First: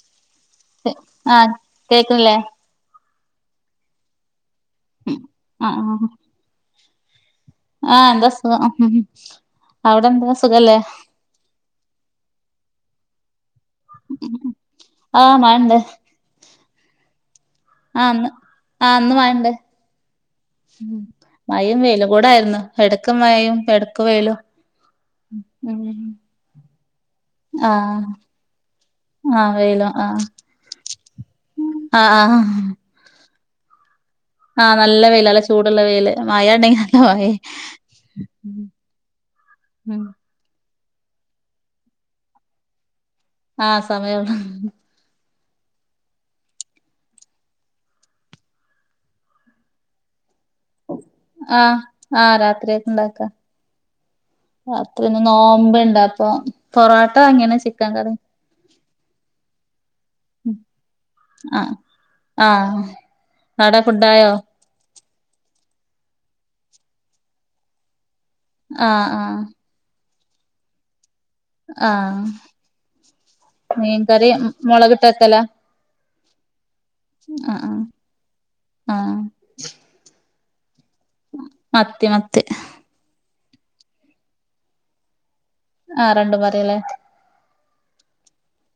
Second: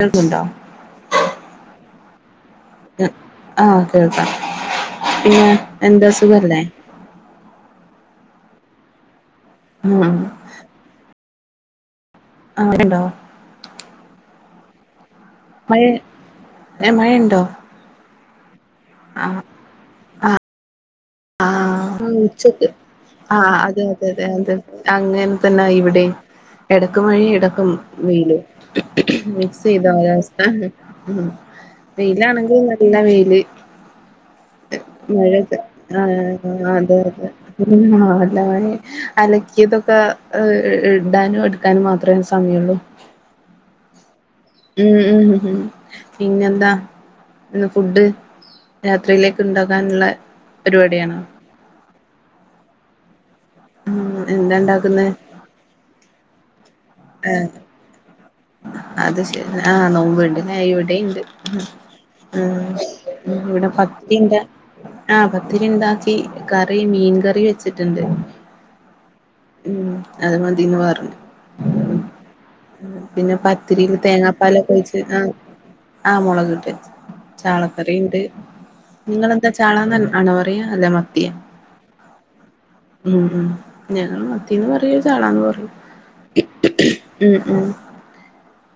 കേൾക്നീണ്ട ആഹ് കേക്ക്ണ്ല്ലേ ആഹ് കേൾക്കാം പിന്നെ ആഹ് ആഹ് എന്താ സുഖല്ലേ ആഹ് എന്താ സുഖം ഉം അവിടെന്താ സുഖല്ലേ ആഹ് മഴണ്ടോ ആഹ് മഴ മഴേ ഏഹ് മഴണ്ടോ ആഹ് ഇന്ന് ആഹ് മഴണ്ട് ആഹ് മഴയും വെയിലും ആഹ് കൂടായിര്ന്ന് ഉച്ചക്ക് എടക്ക് ആഹ് മഴയും അതെ എടക്ക് അതെ അതെ വെയിലും അതെ എടക്ക് മഴീം എടക്കും ആഹ് വെയിലും ആഹ് വെയിലും ആഹ് മിക്സ്യ്തൊരവസ്ഥ ആഹ് ആഹ് വെയിലാണെങ്കിൽ നല്ല വെയില് ആഹ് നല്ല വെയില് മഴ നല്ല ചൂട്ള്ള വെയില് മ ആഹ് അതെ അതെ [unintelligible] നല്ല മഴേ അലക്കിയതൊക്കെ ഉം ഏ ഇടാനും എട്ക്കാനും മാത്രേ സമയൊള്ളൂ ആഹ് സമയൊള്ളൂ മ്മ് ഉം ഉം ഉം പിന്നെന്താ ഇന്ന് ഫുഡ് രാത്രിയിലേക്ക് ഇണ്ടാക്കാന്ള്ള പരിപാടിയാണോ ആഹ് ആഹ് രാത്രികക്ക് ഇണ്ടാക്ക ഉം എന്താ ഉണ്ടാക്കുന്നെ രാത്രിന്ന് നോമ്പ്ണ്ട്പ്പോ പൊറോട്ട ഏഹ് വാങ്ങീണ് ചിക്കൻക്കറിം അത് ശരി ആഹ് നോമ്പ് പിന്ന ഇവടിണ്ട് ആഹ് ആഹ് ഇവടെ ആടെ ഫുഡായോ പത്തിണ്ടാ ആഹ് പത്തിരി ഇണ്ടാക്കി കറി മീൻ കറി വെച്ചിട്ട്ണ്ട് ആഹ് ആഹ് ഉം അത് മതീന്ന് പറഞ്ഞ് ആഹ് പിന്നെ പത്തിരീല് മീൻകറി തേങ്ങാപ്പാലൊക്കെ ഒഴിച്ച് മുളകിട്ട് ആഹ് വെക്കലാ ആഹ് മൊളകിട്ട് വെച്ച് ആഹ് ആഹ് ചാളക്കറിണ്ട് ആഹ് നിങ്ങളെന്താച ചാളന്നാല് ആണോ പറയാ അല്ലാ മ മത്തി മത്തി ഉം ഉം ഞങ്ങള് മത്തീന്ന് പറയും ചാളാന്ന് പറയും ആ രണ്ടും പറയല്ലേ ഉം ഉം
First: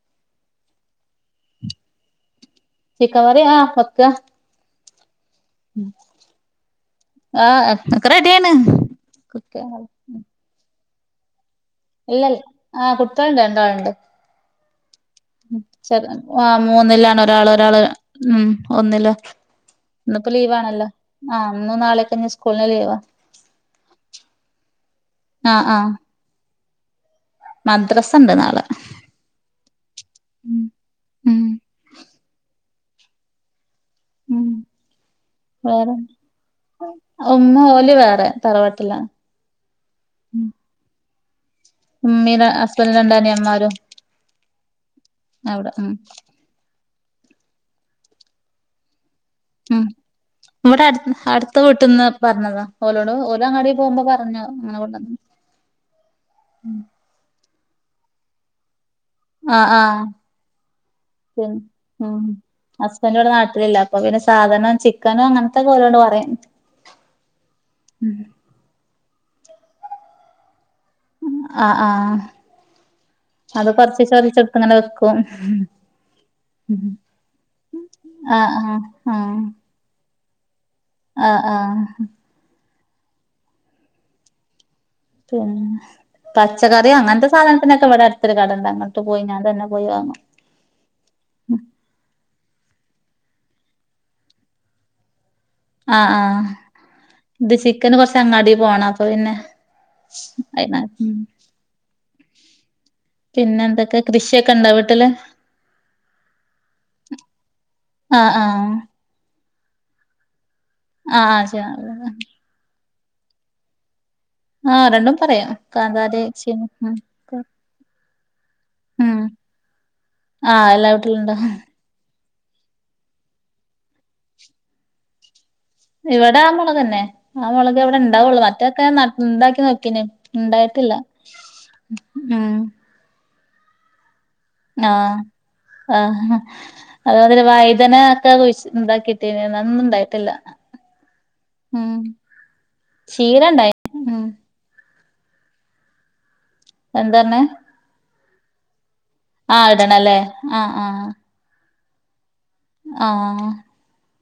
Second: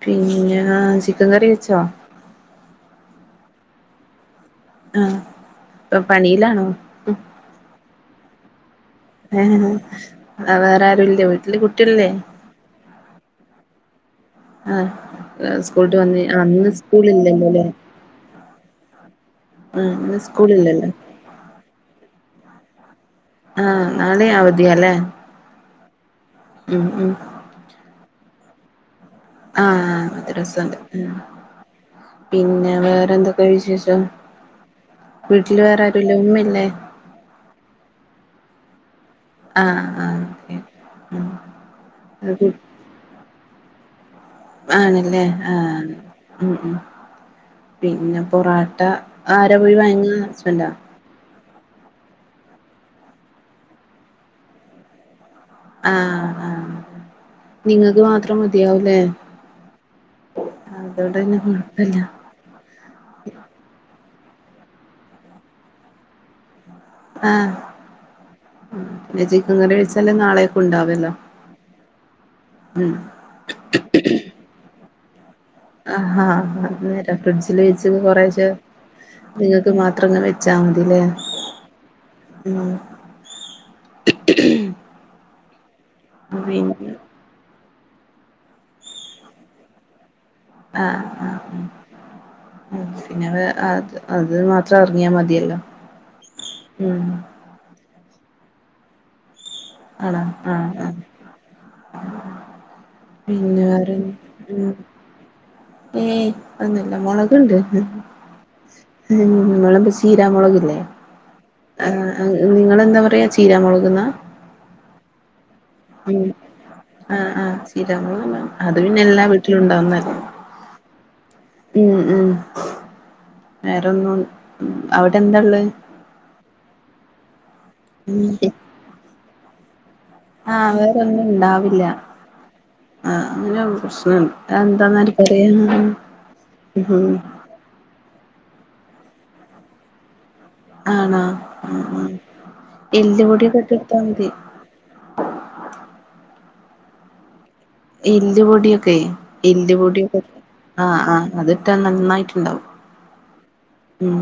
പിന്നെ ചിക്കൻ കറി വെച്ചോ ചിക്കൻ കറി ആഹ് വെക്ക ആഹ് ഉം ഇപ്പൊ പണിയിലാണോ ആഹ് ഒക്കെ റെഡിയാണ് കുക്കെയ്യാണോ അഹ് വേറെ ആരും ഇല്ലേ വീട്ടില് കുട്ടികളില്ലേ ഇല്ലൽ ആ കുട്ടികളുണ്ട് രണ്ടാളുണ്ട് ആഹ് സ്കൂൾട്ട് ചെറു വന്ന് അഹ് ആഹ് ഇന്ന് സ്കൂൾ മൂന്നിലാണ് ഒരാള് ഇല്ലല്ലോല്ലേ ഒരാള് ഉം ഒന്നില് ആ ഇന്ന് സ്കൂളില്ലല്ലോ ആ ഇന്നും നാളെയൊക്കെ ഇനി സ്കൂൾന് ലീവാ ആഹ് നാളെയും അവധിയാല്ലേ ആഹ് ആഹ് ഉം ഉം മദ്രസ്സ ഉണ്ട് നാളെ ആഹ മദ്രാസ്സണ്ട് ഉം പിന്നെ വേറെന്തൊക്കെ വിശേഷം ഉം വീട്ടില് വേറെ ആരുല്ലേ ഉമ്മയില്ലേ ഉമ്മ ഓലെ വേറെ തറവാട്ടിലാണ് ആഹ് ആഹ് ഉ ഉമ്മീടെ [unintelligible] രണ്ടാന്റെ അമ്മാരും ആണല്ലേ ആഹ് ഉം ഉം പിന്നെ പൊറോട്ട ഉം ഇവിടെ അടുത്ത അടുത്ത വീട്ടന്ന് പറഞ്ഞതാ ഓലോട് ഓല് അങ്ങാടി പോകുമ്പോ പറഞ്ഞോ അങ്ങനെ കൊണ്ടന്ന - ആഹ് ആഹ് നിങ്ങക്ക് മാത്രം മതിയാവും ല്ലേ ആഹ് ആഹ് പിന്നെ കൊഴപ്പല്ല [inaudible] ഉ ഹസ്ബൻഡ് ഇവിടെ നാട്ടിലില്ല അപ്പൊ പിന്നെ സാധനവും ചിക്കനും അങ്ങനത്തെക്കെലോട് പറയും ആഹ് ചിക്കൻ കറി വെച്ചാല് നാളെക്കും ഉണ്ടാവല്ലോ ആഹ് ആഹ് ഉം അത് കൊറചീച്ച റീചാ ച്ചെടുത്ത് ഇങ്ങനെ വെക്കും ആഹാ അത് നേരാ ഫ്രിഡ്ജിൽ വെച്ച് കൊറേശ ആഹ് ആഹ് ആഹ് നി ത് മാത്രംങ് വെച്ചാ മതിലെ ആഹ് ആഹ് മം പിന്നെ പച്ചക്കറി അങ്ങനത്തെ സാധനത്തിനൊക്കെ ഇവിട അടു തൊരു കടണ്ട് അങ്ങട്ട് പോയി ഞാൻ തന്നെ പോയി വാങ്ങും ആഹ് ആഹ് പിന്നെ അത് അത് മാത്രം ഇറങ്ങിയാൽ മതിയല്ലോ ആഹ് ആഹ് ഉം ഇത് ചിക്കന് കൊറച്ച് അങ്ങാടി പോണം അപ്പൊ പിന്നെ ആണോ ആഹ് അയിന് ആഹ് ഉം പിന്നെ വറെ എന്തൊക്കെ കൃഷിയൊക്കെ ഇണ്ടോ വീട്ടില് ഏയ് ന്നുല്ല മുളക്ണ്ട് ആഹ് ആഹ് ചീരാമുളകല്ലേ ആഹ് ചീ നിങ്ങളൾന്താ പറയ ചീര മുളക് ന്ന ആഹ് രണ്ടും പറയാ ആഹ് ആഹ് ചീരാമുളക് അത് പിന്ന ഉം എല്ലാ വീട്ടിലും ഉണ്ടാവുന്നല്ലേ ആഹ് എല്ലാ വീട്ടിലും ഉണ്ടാ മം മം വേറെന്നും അവിടെ എന്താള്ളെ ഇവടെ ആ മോളകന്നെ ആ മോളക് വിടെ ഇണ്ടാവാള്ളു മറ്റൊക്കെ ഞാൻ ന ണ്ടാക്കി നോക്കിന് ആഹ് വേറെന്നും ഉണ്ടാവില്ല ഉം ആഹ് അങ്ങനെ പ്രശ്നണ്ട് അതെന്താന്ന് ആഹ് ആർക്കറിയാ ആഹ് ഉം അത് പോലെ വൈതന ക്കെ കുഴി ഇണ്ടാക്കിട്ടിനി അന്നും ണ്ടായിട്ടില്ല ആണോ മം മം എല്ല് ചീര പൊടി യൊക്കെ ഇട്ട് ഇണ്ടായി കൊടുത്താ ഉം മതി എന്താർഞ്ഞെ എല്ല് പൊടിയൊക്കെ എല്ല് പൊടിയൊക്കെ ആഹ് ആഹ് അത്ട്ടാ നന്നായിട്ട് ണ്ടാവും ആഹ് ഉം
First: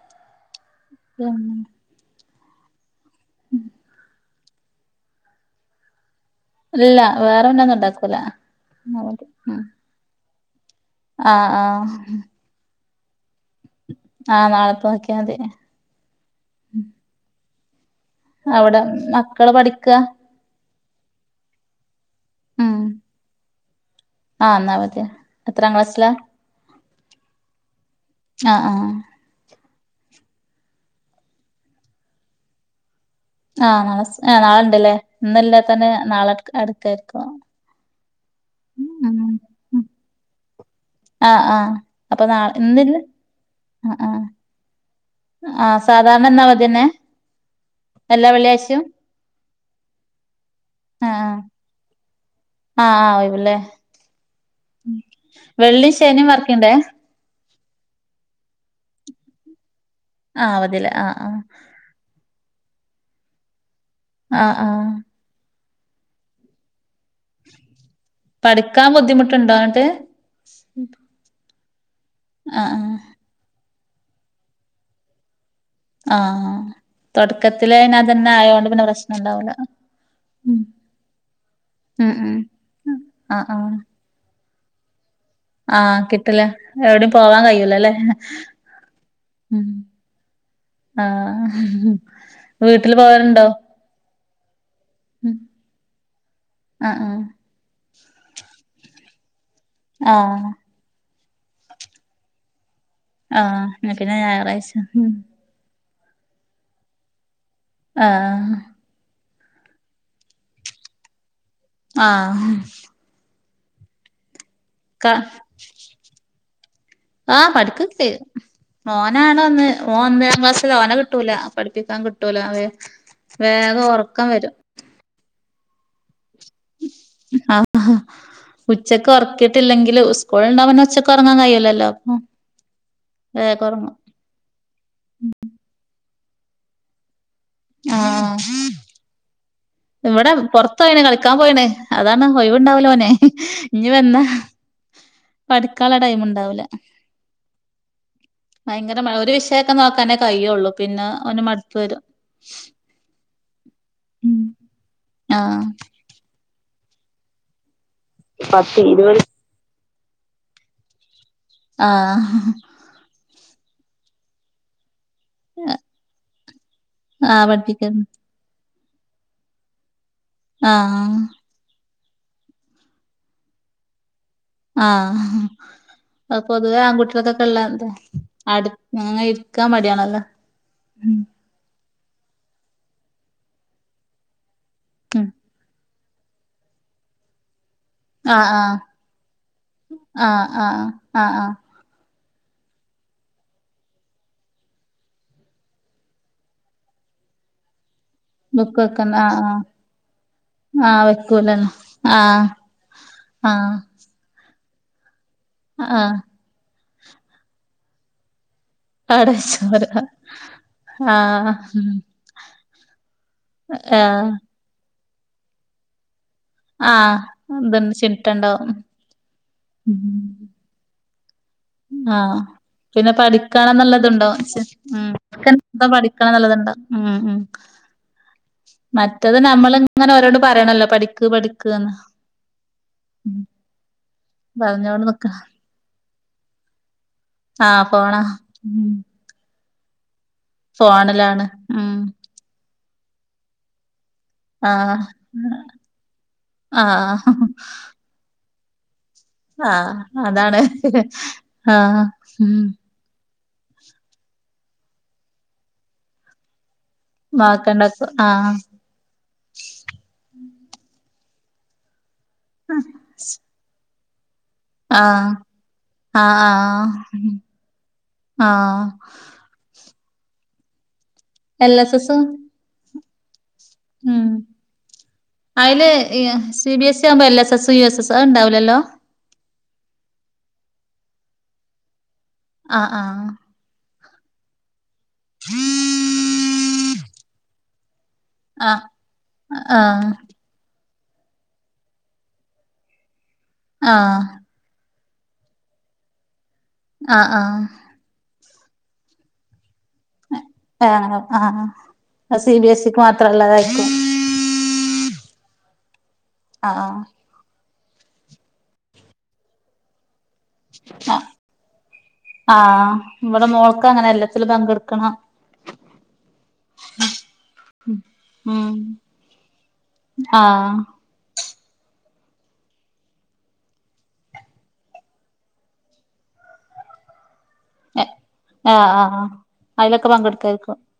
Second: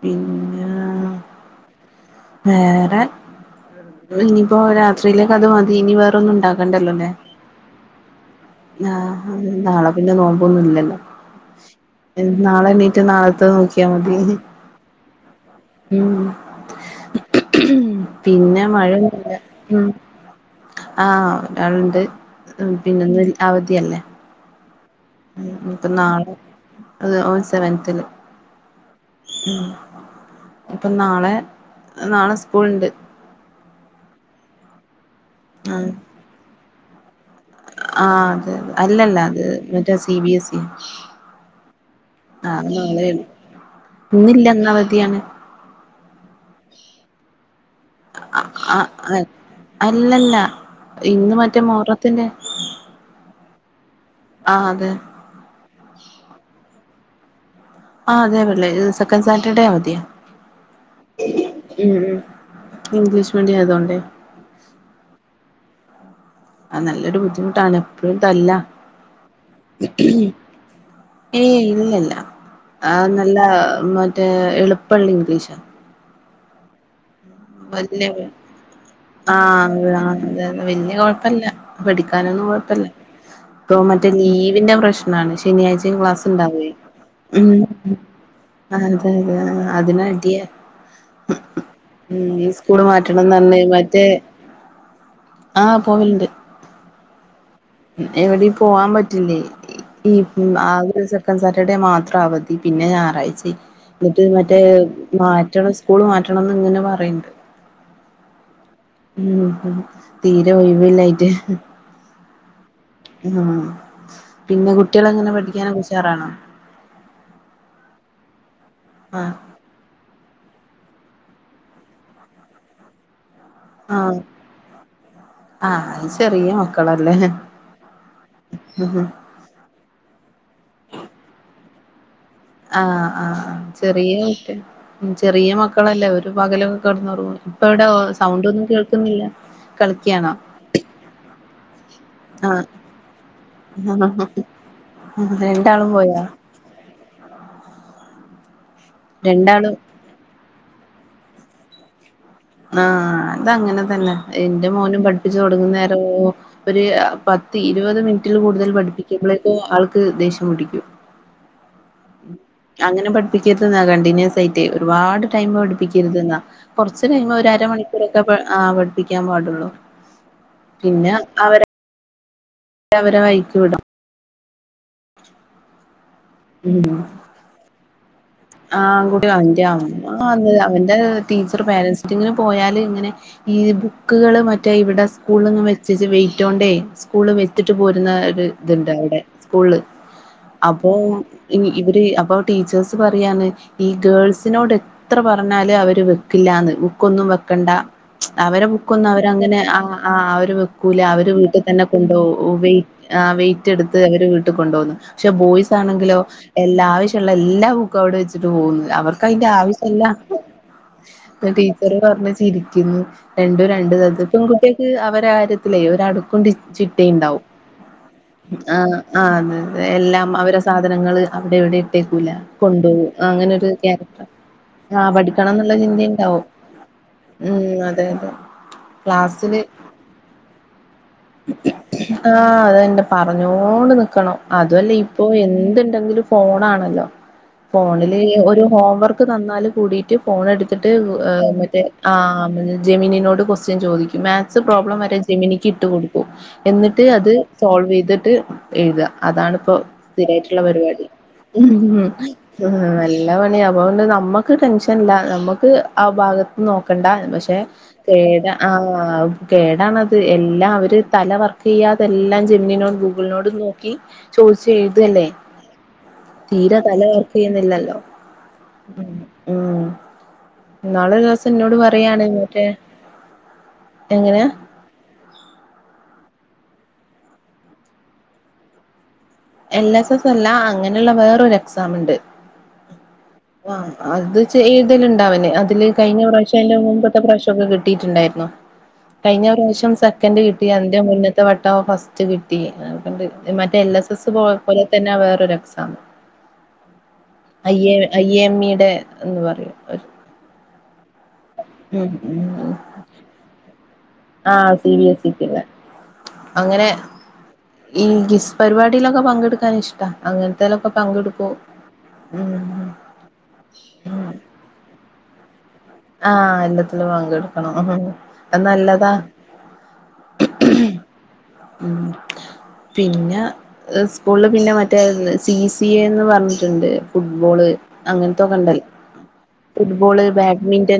പിന്നാ ആഹ് [unintelligible] വേറെ ഇനിയിപ്പോ രാത്രിയിലേക് അത് മതി ഇനി വേറൊന്നും ഇണ്ടാക്കു ഇല്ല വേറെന്നും ഉണ്ടാക്കൂല മതി ആഹ് ഉം നാളെ പിന്നെ നോമ്പോന്നും ഇല്ലല്ലോ ആഹ് ആഹ് നാളെ എണ്ണീറ്റ് നാളത്തെ നോക്കിയാ മതി ആഹ് നാളത്തെ നോക്കിയാ മതി മം പിന്നെ അവിടെ മഴയൊന്നുല്ല മക്കള് പഠിക്കാ ആഹ് ഒരാളുണ്ട് ഉം പിന്നെന് അവധിയല്ലേ ആഹ് ഇന്ന് അവധിയാണ് ഇപ്പ നാളെ അത് ഓ സെവൻത്തില് ആഹ് ആഹ് പ്പം നാളെ നാളെ സ്കൂൾ ഉണ്ട് ആഹ് നാളെ ആ നാളണ്ടല്ലേ ഇന്ന് ല്ലാതത്തിനു ആഹ് നാളെ എടുക്കായിരിക്കും ആഹ് അതെ അല്ലല്ല അത് ഉം മറ്റേ സി ബി എസ് ഇ ആഹ് ആഹ് അപ്പൊ നാളെ ആഹ് ഇന്നില്ല നാളെണ് ആഹ് ആഹ് ഇന്നില്ല ഇന്ന് അവധിയാണ് ആഹ് സാധാരണ ഇന്ന് അവധിയന്നെ ആഹ് അല്ലല്ല ആഹ് ഇന്ന് മറ്റേ മുഹറത്തിന്റെ ആഹ് ആഹ് ആഹ് ഒഴിവല്ലേ ആഹ് അതെ വെള്ളി ശനിയും വർക്കിങ്ങടെ ആ അതെ വെള്ളിയാഴ്ച സെക്കന്റ്‌ സാറ്റർഡേ അവധിയാ ആ അവധി ല്ലേ ആ ആ ഉം ഉ ഇംഗ്ലീഷ് മീഡിയം ആയതുകോണ്ടേ ആ ആഹ അ നല്ലൊരു ബുദ്ധിമുട്ടാണ് എപ്പഴും തല്ല പഠിക്കാൻ ബുദ്ധിമുട്ടുണ്ടോ എന്നിട്ട് ഏയ് ഇല്ലല്ല ആഹ് ആഹ നല്ല മറ്റേ എളുപ്പള്ള ഇംഗ്ലീഷ ആഹ വല്യ പ്രശ്നം ആഹ ഉണ്ടാവൂല ആല്ല ഉം വല്യ കുഴപ്പല്ല ഉം ഉം പഠിക്കാനൊന്നും കുഴപ്പല്ല ആഹ് ആഹ് ഇപ്പൊ മറ്റേ ലീവിന്റെ പ്രശ്നാണ് ശനിയാഴ്ചെ ആഹ് ക്ലാസ് കിട്ടില്ല ഉണ്ടാവേ എവിടെയും പോവാൻ ഉ കഴിയൂലല്ലേ ആ അതെ അതെ ആ അതിനാ അടിയ ആഹ ഉ സ്കൂള് മാറ്റണംന്ന മറ്റേ ആഹ് പോവലുണ്ട് ആ ആ എവിടെ പോവാൻ പറ്റില്ലേ ഈ ആഹ് ആക [unintelligible] സെക്കൻ സാറ്റർഡേ മാത്രം അവധി പിന്നെ ഞായറാഴ്ച ആഹ് എന്നാ പിന്നെ എന്നിട്ട് മറ്റേ ഞായറാഴ്ച മാറ്റണം സ്കൂള് മാറ്റണംന്ന് ഇങ്ങനെ പറയണ്ട് ആഹ ഉം തീരെ ഒഴിവല്ലായിട്ട് ആഹ ഉ പിന്നെ കുട്ടികള ക എങ്ങനെ പഠിക്കാനൊക്കെ ഉഷാറാണോ ആഹ് പഠക്കക്കെചെയ്യും ആഹ് മോനാണ് ഒന്ന് ഓൻ ഒന്നാം ക്ലാസ്സിൽ ഓനെ കിട്ടൂല പഠിപ്പിക്കാൻ കിട്ടൂല വേഗം ഉറക്കം വരും ആഹ അത് ചെറിയോ ആ ആഹ് ഉച്ചക്ക ഉറക്കിട്ട് ട്ടില്ലെങ്കില് സ്കൂൾ ഉണ്ടാവുമ്പോ ഒച്ചക്ക് ഒറങ്ങാൻ കഴയില്ലല്ലോ അപ്പൊ ആഹ് ആഹ് ആ് വേഗം ഉറങ്ങും ചെറിയ മറ്റെ ചെറിയ മക്കളല്ലേ ഒരു പകലൊക്കെ കടന്ന്റ ഇപ്പ ഇവിടെ സൗണ്ട് ആഹ് ഒന്നും കേൾക്കുന്നില്ല ഇവിടെ കളിക്കാണോ പുറത്ത പോയിണ് കളിക്കാൻ പോയിണ് അതാണ് ആഹ് ഒഴവുണ്ടാവലോനെ ഇനി വന്നാ രണ്ടാളും പഠിക്കാനുള്ള ടൈമ പോയാ ഉണ്ടാവൂല ഭയങ്കര ഒരു വിഷയൊക്കെ രണ്ടാളും നോക്കാനേ കഴുള്ളു പിന്നെ ഒന് മടുപ്പ് വരും ആഹ അതങ്ങനെ തന്നെ ഉം എന്റെ മോനും പഠിപ്പിച്ചു ആഹ് കൊടുങ്ങുന്നേരോ ഒരു പത്ത് ഇരുപത് മിനിറ്റിൽ കൂടുതൽ പത്ത് ഇരുപത് പഠിപ്പിക്കുമ്പോഴേക്കെ ആൾക്ക് ദേഷ്യം പിടിക്കും ആഹ അങ്ങനെ പഠിപ്പിക്കരുതെന്നാ കണ്ടിന്യൂസ് ആയിട്ടേ ഒരുപാട് ടൈം പഠിപ്പിക്കരുത്ന്നാ കുറച്ച് കഴിയുമ്പോ ആഹ് പഠിപ്പിക്കുന്നു ഒരുരമണിക്കൂറോക്കെ പഠിപ്പിക്കാൻ പാടുള്ളൂ പിന്നെ ആഹ് അവരെ അവരെ വഴിക്ക് വിടും ആഹ് അ പൊതുവേ ആൺകുട്ടികൾക്കൊക്കെ ഉള്ളതാ ആ അകൂട്ടിയ അവന്റെ അമ്മത് അവന്റെ ഉം ടീച്ചർ പേരൻസ് റ്റിങ്ങിന് പോയാല് ഇങ്ങനെ ഈ ബുക്കുകള് മറ്റേ ഇവിടെ ഉം സ്കൂളിൽ വെയ്റ്റ് കൊണ്ട് സ്കൂള് വെ വെച്ചിട്ട് പോരുന്ന ആഹ് ആഹ് ഇതുണ്ട് അവിടെ സ്കൂള ആഹ് ആഹ് അപ്പൊ ആഹ് ആഹ് ഇനി ഇവര് അബ ടീച്ചേഴ്സ് പറയാണ് ഈ ഗേൾസിനോട് അത്ര പറഞ്ഞാല് അവര് വെക്കില്ലന്ന് ബുക്കൊന്നും വെക്കണ്ട അവരെ ബുക്ക് ബുക്കൊന്നും വെക്കണ്ട ആഹ് അവരങ്ങനെ ആഹ് ആ ആ ആര് വെക്കൂല ആഹ് അവര് വീട്ടിൽ വെക്കൂലല്ലോ തന്നെ കൊണ്ടോ ആഹ് ആ വെയിറ്റ് ആഹ് എടുത്ത് അവര് വീട്ടിൽ കൊണ്ടു പോകുന്നു പക്ഷെ ബോയ്സ് ആഹ് ആണെങ്കിലോ എല്ല ആവശ്യമുള്ള എല്ലാ ബുക്കും അവിടെ വെച്ചിട്ട് പോകുന്നത് അവർക്ക് അവിടെ അതിന്റെ വെച്ചോര ആവശ്യല്ല ആഹ് ടീച്ചറ് പറഞ്ഞ് ചിരിക്കുന്ന് രണ്ടും രണ്ട ആഹ് തത്െൺകുട്ടിയ അവര കാര്യത്തിലേ ഒര അടുക്കൊണ്ട് ആഹ് ചിട്ടിണ്ടാവും ഇതുണ്ട് ചിട്ടണ്ടാവും ആ ആ അതതെ എല്ലാം അവര സാധനങ്ങള് അവിടെ എവിടെ ഇട്ടേക്കൂല ആഹ് കൊണ്ടോവും പിന്നെ അങ്ങനെരു പഠിക്കണം ക്യാരകട്ര എന്നുള്ളതുണ്ടാവും ആഹ ഉം പഠിക്കണംന്നുള്ള എന്താ പഠിക്കണം ചിതിുണ്ടാവും എന്നുള്ളതുണ്ടാവും ഉം അതെ അതെ മറ്റത് ക്ലാസില് നമ്മള് ഇങ്ങനെ ഓരോട് പറയണല്ലോ പഠിക്ക് പഠിക്ക്ന്ന് ആഹ അതന്റെ പറഞ്ഞോണ്ട് നി വക്കണം അതുവല്ല പറഞ്ഞോണ്ട് നിക്ക ഇപ്പോ എന്തുണ്ടെങ്കിലും ഫോണാണല്ലോ ആഹ് ഫോണാ ഫോണില് ഒരു ഉം ഹോംവർക്ക് ന്ന കൂടിട്ട് ഫോൺ എടുത്തിട്ട്് ഫോണിലാണ് മറ്റേ ഉം ആഹ ജെമിനിനോട് ക്വസ്റ്റ്യൻ ചോദിക്കും മാ ആഹ് പ്രോബ്ലം വരെ ജെമീനിക്ക് ഇട്ട് കൊടുക്കു എന്നിട്ട് ആഹ് അത് സോൾവ് ചെയ്തിട്ട് എഴ്ത അതാണിപ്പോ ആഹ് അതാണ് സ്ഥിരായിട്ടുള്ള പരിവാടി ആഹ് ഉം ആഹ നല്ല പണിയ അപ്പൊണ്ട് നമ്മുക്ക് ടെൻഷൻല്ല നമ്മുക്ക് ആ ഭാഗത്ത് നോക്കണ്ട പക്ഷെ വാക്കണ്ടക്ക ഏത ആഹ് അ ആഹ കേടാണത് എല്ലാം അവര് തല വർക്കെയ്യാതെല്ലാം ജെിമിനിനോടും ഗൂഗ്ൾനോടും നോ ക്കി ചോദിച്ച് എഴുതല്ലേ ആഹ് ആഹ് തീര ആഹ് തല വർ ക്കെയ്യുന്നില്ലല്ലോ ആഹ് ഉം നാളെരുസ് എൽ ന്നോട് എസ് എസ് പറയാണ് ഉം എന്നിട്ട് എങ്ങനെയ അയില് എ സി ബി എസ് ആവുമ്പോ L S S U S S അയ് ണ്ടാവുലല്ലോ എൽ എസ് എസ് അല്ല അങ്ങനെള്ള വേറൊരു എക്സാം ണ്ട് ആഹ് ആഹ ആഹ അത് ചെയ്യ്തണ്ടഉണ്ടാവനെ അതില് കഴിഞ്ഞ പ്രാവശ്യം അ്ന്റെ മുമപത്തെ പ്രാവശ്യം ഒക്കെ [unintelligible] കിട്ടിയിട്ടുണ്ടായിരുന്നു കഴിഞ്ഞ ഒരു പ്രാവശ്യം ആഹ് സെക്കൻഡ് കിട്ടി അതിന്റെ മുന്നത്തെ വട്ടം ഫസ്റ്റ് കിട മറ്റേ എൽ എസ് ആഹ് എസ് പോലെ തന്നെ വേറ ഒരു എക്സാം ആഹ് ആഹ് ആഹ് അയ്യെ അയ്യെ എമ്മിടെ എന്ന് പറയും ഏ ആഹ് ഉം അയ് സി ബി എസ് സിക്ക് മാത്രല്ലതായിരിക്കും ആഹ് സി ബി എസ് ഇക്ക് ള്ളെ അങ്ങനെ ആഹ് ഈ ഗിസ് പരിപാടിയിലൊക്കെ പങ്കെടുക്കാൻ ഇഷ്ടാ അങ്ങനത്തേലൊക്കെ ആഹ് പങ്കെടുക്കു ആഹ് ഇവടെ മോൾക്ക് അങ്ങനെ എല്ലാത്തിലും പങ്കെടുക്കണം ആഹ് എല്ലത്തിലും പങ്കടുക്കണംഅത് ഉം നല്ലതാ ആഹ് ഉം പിന്നെ സ്കൂൾൽ പിന്നെ മറ്റേ സി സി ഏന്ന് പറഞ്ഞിട്ടുണ്ട് ഫുട്ബോള് അങ്ങൻത്തൊക്കെ ണ്ടൽ ആഹ് ആഹ് അതിലൊക്കെ ഫുട്ബോള് ബാ പങ്കെടുക്കായിരിക്കും ബാഡ്മിന്റ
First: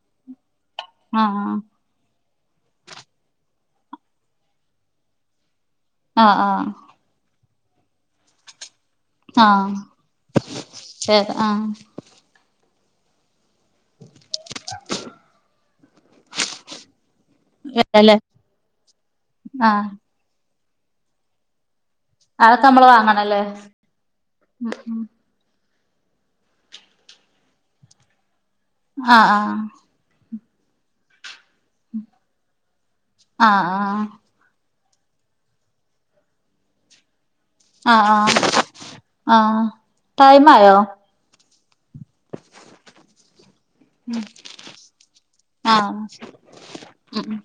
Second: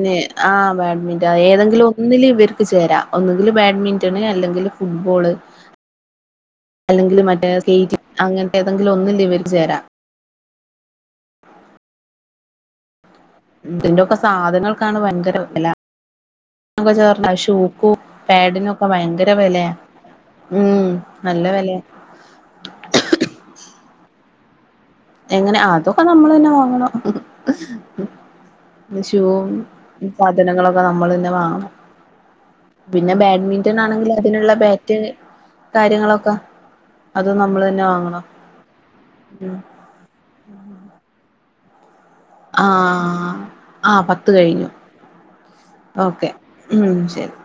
ആഹ് ബാഡ്മിന്റ ആഹ് ഏതെങ്കിലും ഒന്നിൽ ഇവർക്ക് ചേരാ ഒന്നുങ്കില് ബാഡ്മിന്റണ് അല്ലെങ്കില് ഫുട്ബോള് ആഹ് ആഹ് അല്ലെങ്കിൽ മറ്റേ സ്റ്റേജ് അങ്ങനത്തെ ഏതെങ്കിലും ഒന്ന് ആഹ് ചേരാം ആഹ് ഇതിന്റെക്കെ സാധനങ്ങൾക്കാണ് ഭയങ്കര വെല ക്കെ ചേർർന്നാ ഷൂക്കും അല്ലേ പാടിനും ഒക്കെ ഭയങ്കര വെലയാ ആഹ് ഉം നല്ല വെലയ അതൊക്കെ നമ്മള് വാങ്ങണല്ലേ എങ്ങനെ അ അതൊക്കെ നമ്മൾ തന്നെ വോങ്ങണം ഷൂ ആഹ് ആഹ് സാധനങ്ങളൊക്കെ നമ്മള്ളന്നെ വാങ്ങണം പിന്നെ ആഹ് ബാഡ്മിന്റൺ ആഹ് ആണെങ്കില് അതിനുള്ള ബാറ്റ് കാര്യങ്ങളൊക്ക അത് നമ്മള് ആഹ് ആഹ് ആഹ അയ്യാ ടൈംയോ ആഹ് ആഹ് ആഹ് പത്ത് കഴിഞ്ഞു ആഹ് ഓക്കെ ഉം ശരി